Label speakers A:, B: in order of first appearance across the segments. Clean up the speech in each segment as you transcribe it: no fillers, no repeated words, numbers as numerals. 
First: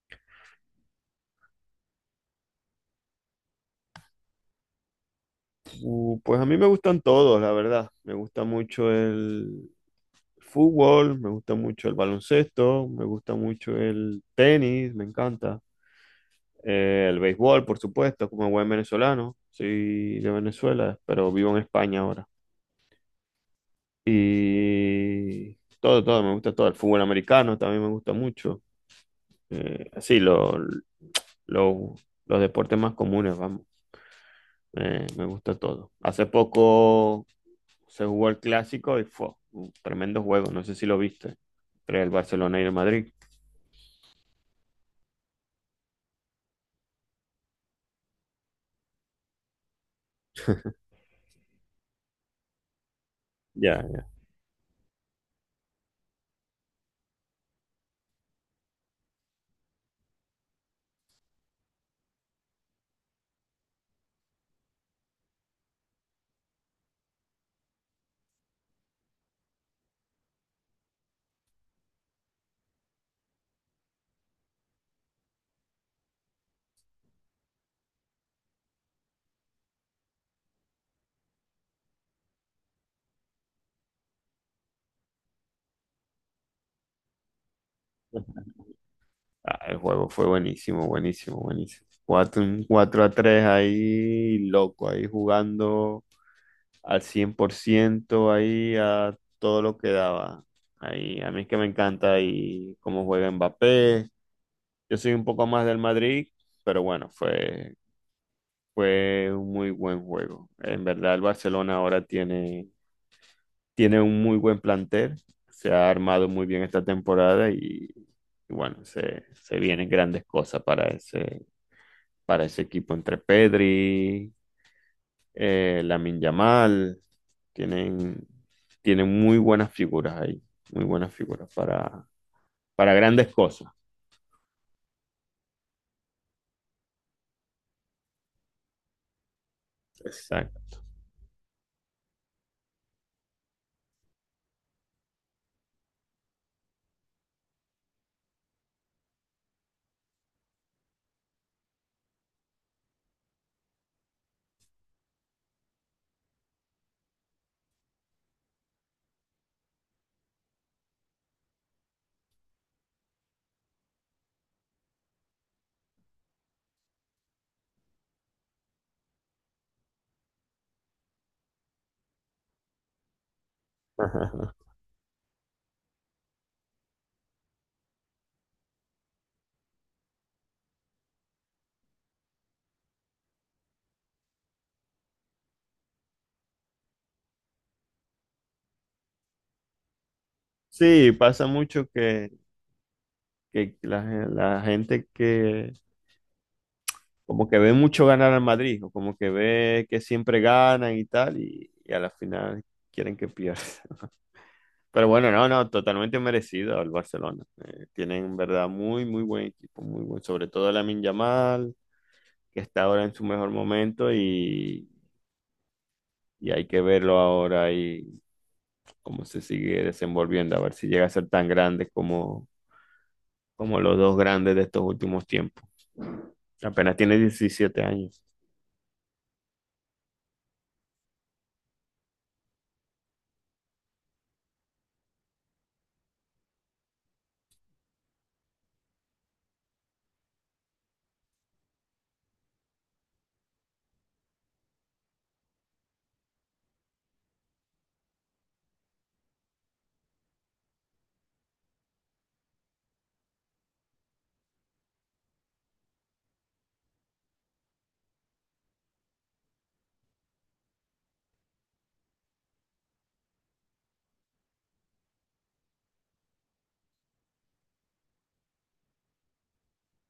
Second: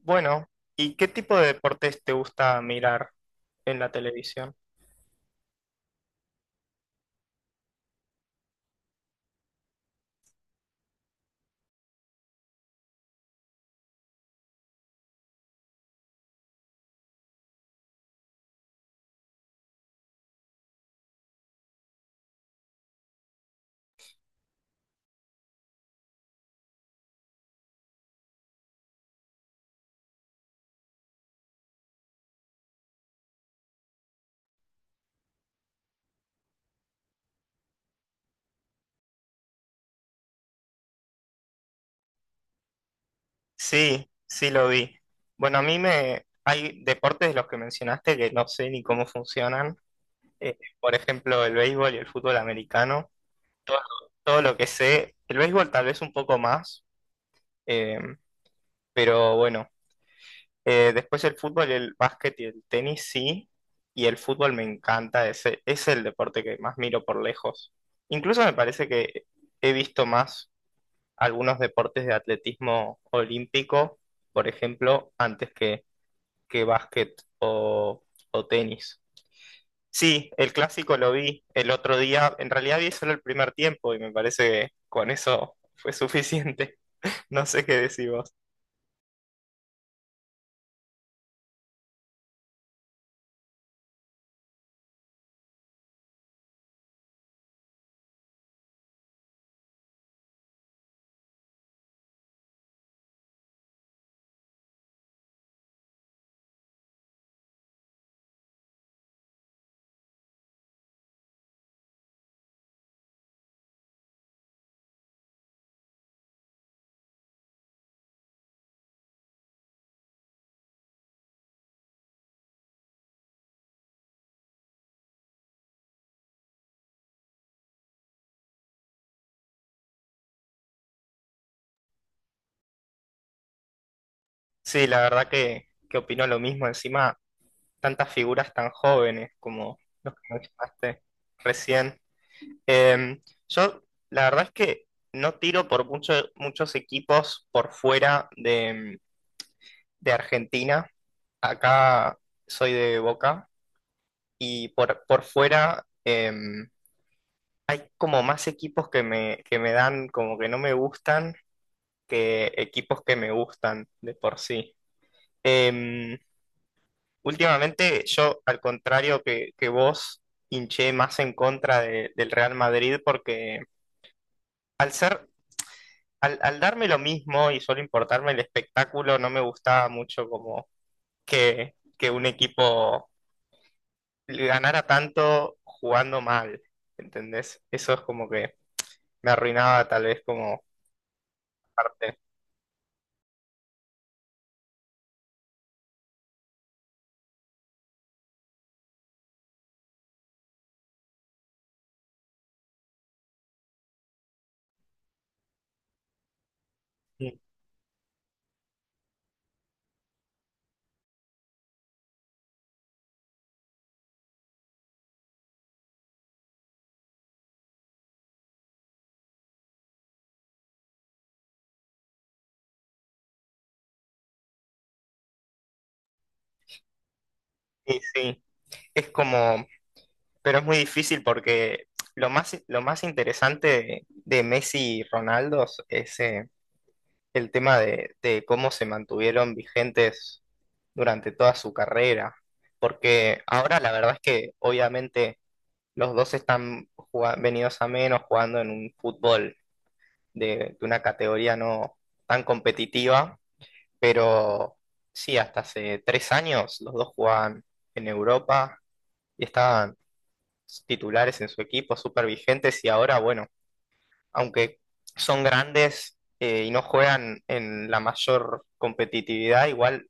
A: Bueno, ¿y qué tipo de deportes te gusta mirar en la televisión?
B: Pues a mí me gustan todos, la verdad. Me gusta mucho el fútbol, me gusta mucho el baloncesto, me gusta mucho el tenis, me encanta. El béisbol, por supuesto, como buen venezolano. Soy de Venezuela, pero vivo en España ahora. Y todo, todo, me gusta todo. El fútbol americano también me gusta mucho. Sí, lo- los deportes más comunes, vamos. Me gusta todo. Hace poco se jugó el clásico y fue un tremendo juego. No sé si lo viste. Entre el Barcelona y el Madrid.
A: Sí, sí lo vi. Bueno, a mí me... hay deportes de los que mencionaste que no sé ni cómo funcionan. Por ejemplo, el béisbol y el fútbol americano. Todo,
B: Ya.
A: todo lo que sé. El béisbol tal vez un poco más, eh, pero bueno, después el fútbol, el básquet y el tenis sí. Y el fútbol me encanta. Es el deporte que más miro por lejos. Incluso me parece que he visto más algunos deportes de atletismo olímpico, por ejemplo, antes que básquet o tenis. Sí, el clásico lo vi el otro día. En realidad vi solo el primer tiempo y me parece que con eso fue suficiente. No sé qué decís vos.
B: Ah, el juego fue buenísimo, buenísimo, buenísimo. Un 4 a tres ahí, loco, ahí jugando al 100% ahí a todo lo que daba. Ahí, a mí es que me encanta ahí cómo juega Mbappé. Yo soy un poco más del Madrid, pero bueno, fue un muy buen juego. En verdad, el Barcelona ahora tiene un muy buen plantel, se ha armado muy bien esta temporada y bueno, se vienen grandes cosas para ese equipo, entre Pedri, Lamine Yamal. tienen, Tienen muy buenas figuras ahí, muy buenas figuras para grandes cosas.
A: Sí, la verdad que opino lo mismo. Encima, tantas figuras tan jóvenes como los que
B: Exacto.
A: mencionaste recién. Em, yo, la verdad es que no tiro por muchos equipos por fuera de Argentina. Acá soy de Boca y por fuera hay como más equipos que que me dan como que no me gustan que equipos que me gustan de por sí. Em, Últimamente yo, al contrario que vos, hinché más en contra del Real Madrid porque al ser, al darme lo mismo y solo importarme el espectáculo, no me gustaba mucho como que un equipo ganara tanto jugando mal, ¿entendés? Eso es como que me arruinaba tal vez como
B: Sí, pasa mucho
A: parte.
B: que la gente que como que ve mucho ganar al Madrid, o como que ve que siempre ganan y tal, y a la final quieren que pierda. Pero bueno, no, no, totalmente merecido el
A: Y,
B: Barcelona. Tienen en verdad muy, muy buen equipo, muy buen, sobre todo Lamine Yamal, que está ahora en su mejor momento, y hay que verlo ahora y cómo se sigue desenvolviendo, a ver si llega a ser tan grande como los dos grandes de estos últimos tiempos. Apenas tiene 17
A: y
B: años.
A: sí, es como, pero es muy difícil porque lo más interesante de Messi y Ronaldo es el tema de cómo se mantuvieron vigentes durante toda su carrera. Porque ahora la verdad es que obviamente los dos están jugando, venidos a menos jugando en un fútbol de una categoría no tan competitiva, pero sí, hasta hace tres años los dos jugaban en Europa y estaban titulares en su equipo, súper vigentes y ahora, bueno, aunque son grandes y no juegan en la mayor competitividad, igual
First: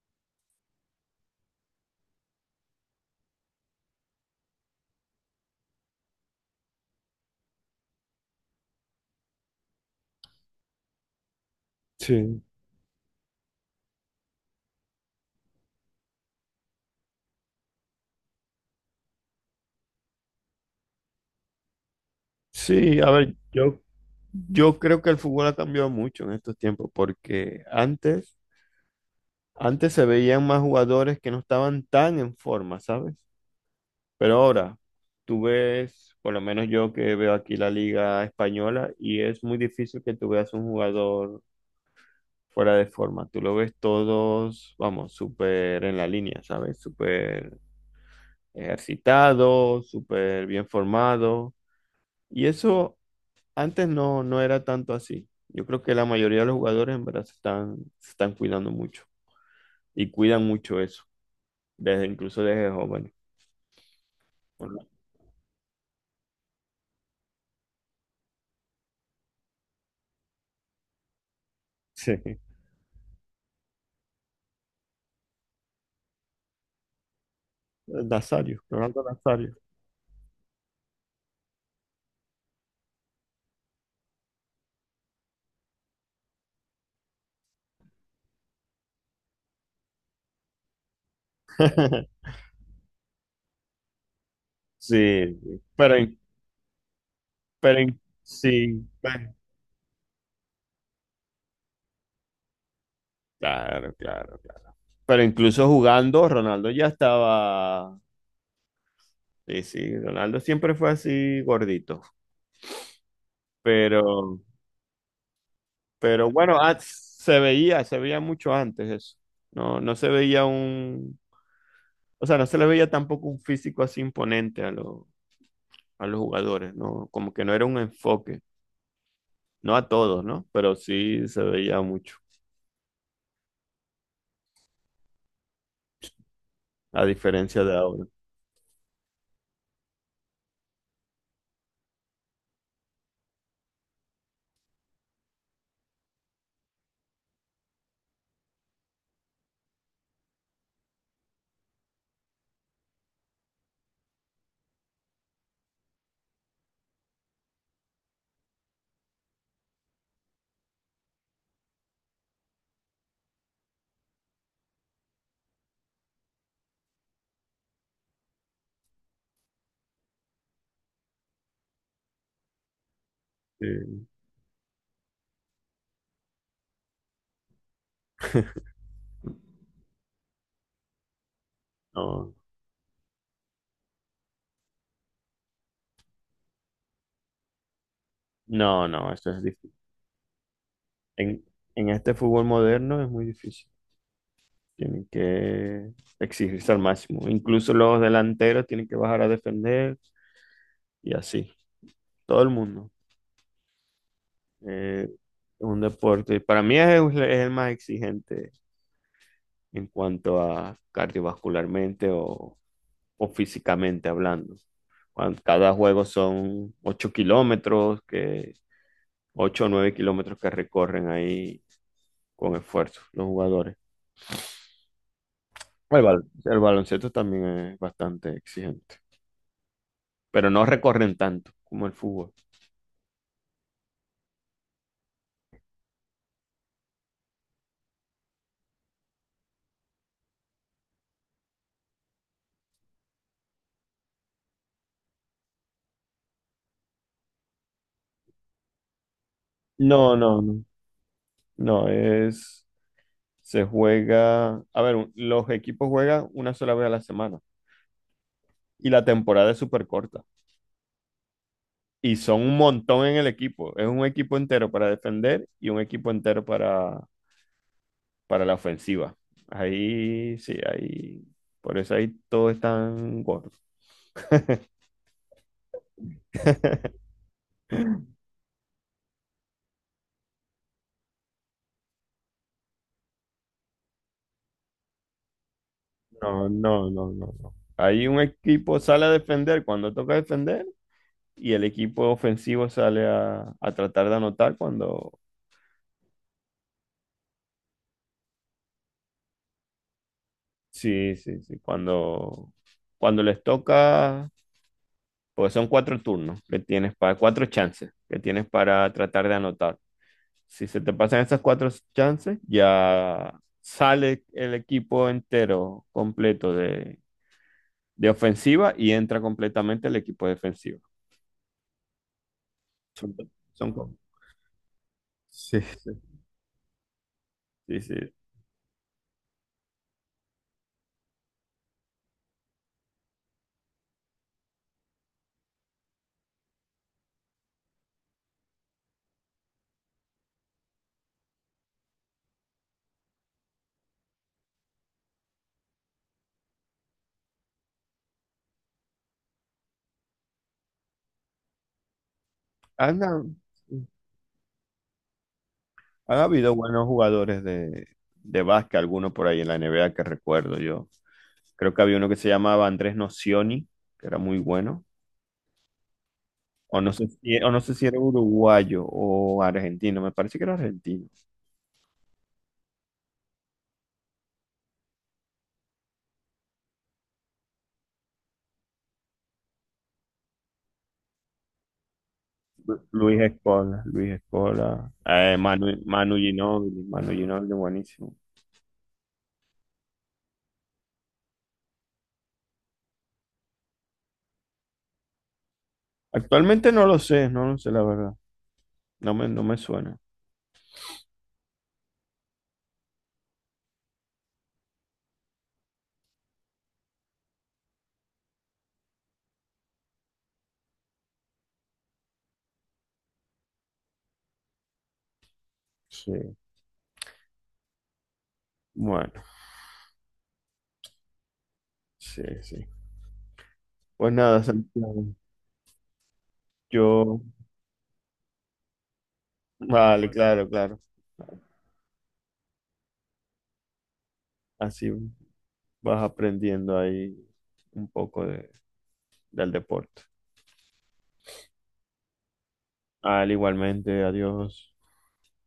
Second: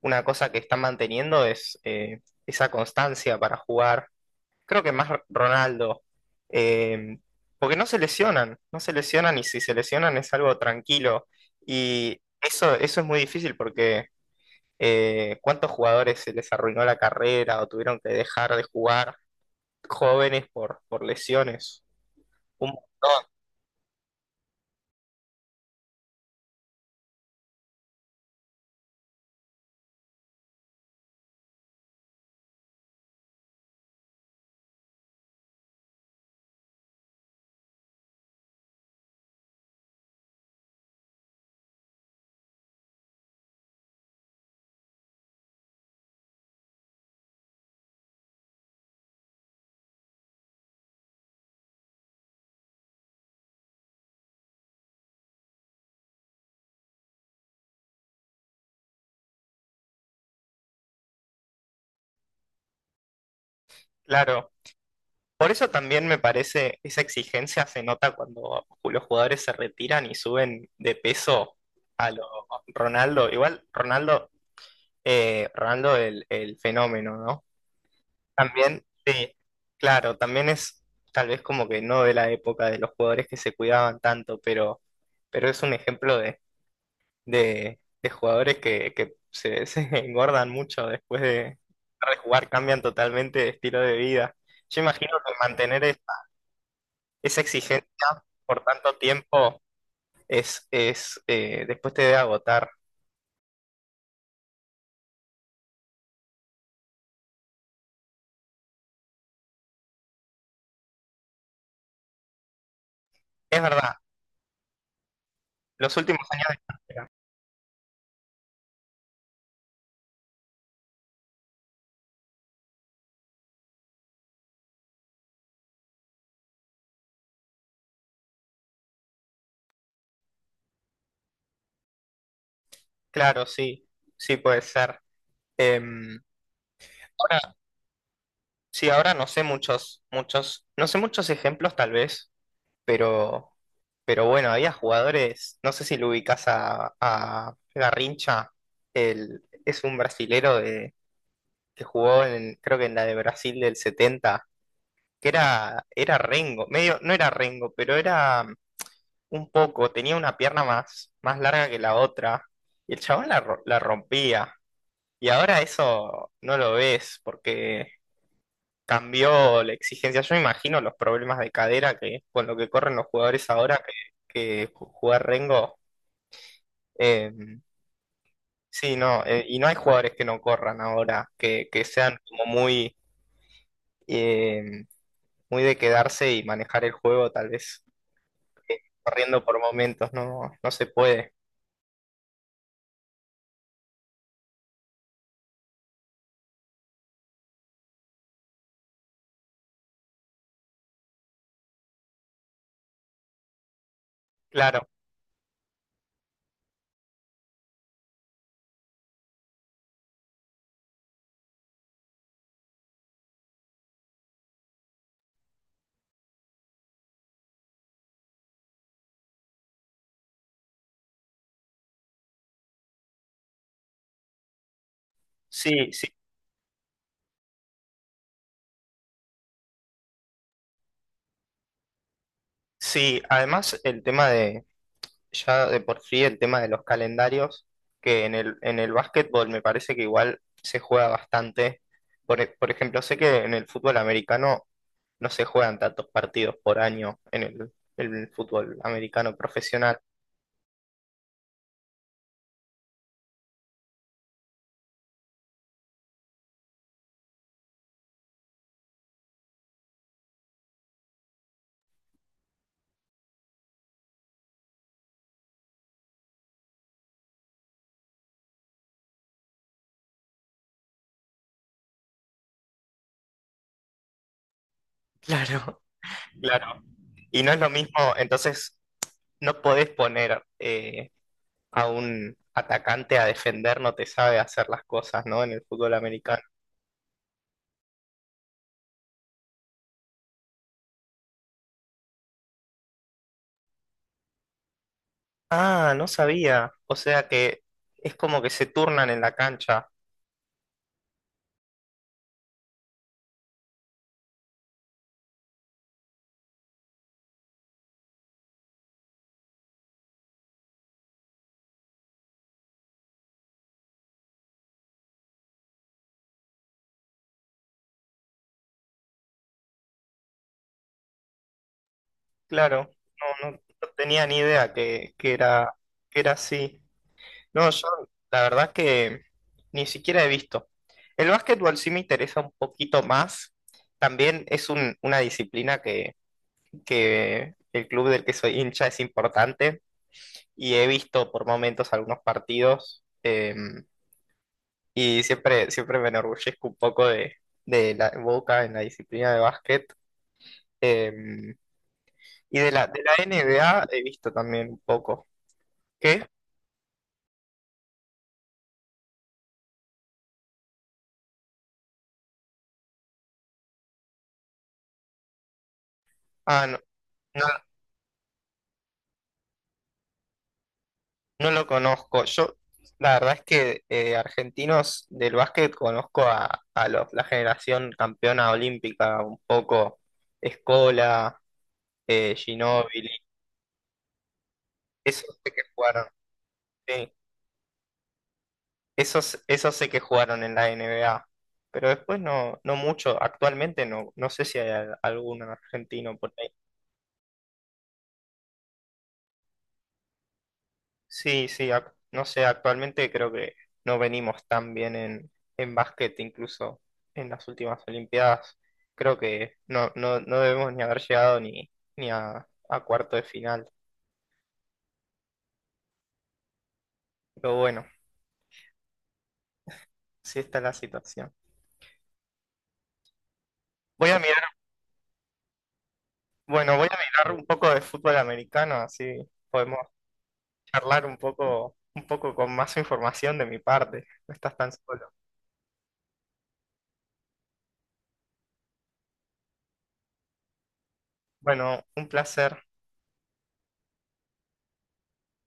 A: una cosa que están manteniendo es esa constancia para jugar creo que más Ronaldo, eh, porque no se lesionan, no se lesionan y si se lesionan es algo tranquilo. Y
B: Sí,
A: eso es muy difícil porque ¿cuántos jugadores se les arruinó la carrera o tuvieron que dejar de jugar jóvenes por lesiones? Un
B: sí, a
A: montón,
B: ver, yo creo que el fútbol ha cambiado mucho en estos tiempos, porque antes se veían más jugadores que no estaban tan en forma, ¿sabes? Pero ahora, tú ves, por lo menos yo que veo aquí la liga española, y es muy difícil que tú veas un jugador fuera de forma. Tú lo ves todos, vamos, súper en la línea, ¿sabes? Súper ejercitado, súper bien formado. Y eso. Antes no, no era tanto así. Yo creo que la mayoría de los jugadores en verdad se están cuidando mucho y cuidan mucho eso, desde, incluso desde jóvenes.
A: claro.
B: Bueno,
A: Por eso también me parece, esa exigencia se nota cuando los jugadores se retiran y suben de peso a lo
B: sí,
A: Ronaldo. Igual Ronaldo, Ronaldo el fenómeno, ¿no?
B: Nazario,
A: También,
B: Ronaldo
A: sí,
B: Nazario.
A: claro, también es tal vez como que no de la época de los jugadores que se cuidaban tanto, pero es un ejemplo de jugadores que se, se engordan mucho después de jugar, cambian totalmente de estilo de vida. Yo imagino que
B: Sí, sí.
A: mantener
B: Pero,
A: esa, esa exigencia por
B: sí,
A: tanto
B: bueno,
A: tiempo es después te debe agotar.
B: claro, claro, claro. Pero incluso jugando, Ronaldo ya estaba, sí, sí, Ronaldo siempre fue así gordito,
A: Es verdad,
B: pero
A: los últimos
B: Pero
A: años
B: bueno, ah,
A: de carrera.
B: se veía mucho antes eso. No, no se veía o sea, no se le veía tampoco un físico así imponente a a los jugadores, ¿no? Como que no era un enfoque, no a todos, ¿no? Pero sí se veía mucho,
A: Claro, sí, sí puede ser. Em,
B: a diferencia de ahora.
A: Sí, ahora no sé muchos, no sé muchos ejemplos tal vez, pero, pero bueno, había jugadores, no sé si lo ubicás a Garrincha, es un brasilero de, que jugó en, creo que en la de Brasil del 70 que era Rengo, medio, no era Rengo, pero era un poco, tenía una pierna más larga que la otra, y el chabón la rompía, y ahora eso no lo ves, porque cambió la exigencia. Yo me imagino los problemas de cadera que con lo que corren los jugadores
B: Sí,
A: ahora que jugar Rengo. eh, sí, no, y no hay jugadores que no corran ahora, que sean
B: no,
A: como muy, eh, muy de quedarse y manejar el juego, tal vez
B: no, no, eso es
A: corriendo por
B: difícil.
A: momentos, no, no se puede.
B: En, en este fútbol moderno es muy difícil. Tienen que exigirse al máximo. Incluso los delanteros tienen que bajar a defender y así. Todo el mundo.
A: Claro,
B: Eh, un deporte, para mí es el más exigente en cuanto a cardiovascularmente o físicamente hablando. Cada juego son 8 kilómetros, que 8 o 9 kilómetros que recorren ahí con esfuerzo los jugadores.
A: sí,
B: El,
A: sí,
B: el baloncesto también es bastante exigente, pero no recorren tanto como el fútbol.
A: sí. Además, el tema de ya de por sí el tema de los calendarios, que en en el básquetbol me parece que igual se juega bastante. Por ejemplo, sé que en el fútbol americano no se juegan tantos partidos por año en en el fútbol americano profesional.
B: No, no, no. No, es se juega, a ver, los equipos juegan una sola vez a la semana y la temporada es súper corta. Y son un montón en el equipo. Es un equipo entero para defender y un equipo entero para la ofensiva. Ahí sí, ahí. Por eso ahí todos están gordos.
A: Claro. Claro. Y no es lo mismo, entonces no podés poner a un atacante a defender, no te sabe hacer las cosas, ¿no? En el fútbol americano.
B: No, no, no, no, no. Ahí un equipo sale a defender cuando toca defender y el equipo ofensivo sale a tratar de anotar cuando,
A: Ah, no sabía. O sea que es como que se turnan en la cancha.
B: sí, sí, sí, cuando les toca. Pues son cuatro turnos que tienes para, cuatro chances que tienes para tratar de anotar. Si se te pasan esas cuatro chances, ya sale el equipo entero completo de ofensiva y entra completamente el equipo defensivo.
A: Claro,
B: Son,
A: no, no,
B: son
A: no
B: co-
A: tenía ni idea
B: sí, sí,
A: que era así. No,
B: sí,
A: yo
B: sí.
A: la verdad que ni siquiera he visto. El básquetbol sí me interesa un poquito más. También es una disciplina que el club del que soy hincha es importante y he visto por momentos algunos partidos y siempre, siempre me enorgullezco un poco de la Boca en la disciplina de básquet. eh, y de de la
B: Han,
A: NBA he visto también un poco.
B: han
A: ¿Qué?
B: habido buenos jugadores de básquet, algunos por ahí en la NBA que recuerdo yo. Creo que había uno que se llamaba Andrés Nocioni, que era muy bueno.
A: Ah, no,
B: O no sé si,
A: no,
B: o no sé si era uruguayo o argentino, me parece que era argentino.
A: no lo conozco. La verdad es que argentinos del básquet conozco a los, la generación campeona olímpica, un poco Escola, Ginóbili,
B: Luis Escola, Luis Escola,
A: esos sé que
B: Manu,
A: jugaron,
B: Manu Ginóbili,
A: sí,
B: Manu Ginóbili, buenísimo.
A: esos sé que jugaron en la NBA, pero después no, no mucho, actualmente no, no sé si hay algún argentino por ahí.
B: Actualmente no lo sé, no lo sé la verdad, no me suena.
A: Sí, sí, no sé, actualmente creo que no venimos tan bien en básquet, incluso en las últimas Olimpiadas. Creo que no, no, no debemos ni haber llegado ni, ni a, a cuarto de final.
B: Sí,
A: Pero bueno,
B: bueno,
A: sí está la situación.
B: sí, sí.
A: Voy
B: Pues
A: a mirar,
B: nada, Santiago,
A: bueno, voy a
B: yo,
A: mirar un poco de fútbol americano, así podemos
B: vale, claro, claro,
A: charlar un poco con más información de mi parte. No estás tan
B: así
A: solo.
B: vas aprendiendo ahí un poco del deporte.
A: Bueno, un placer.
B: Al igualmente, adiós.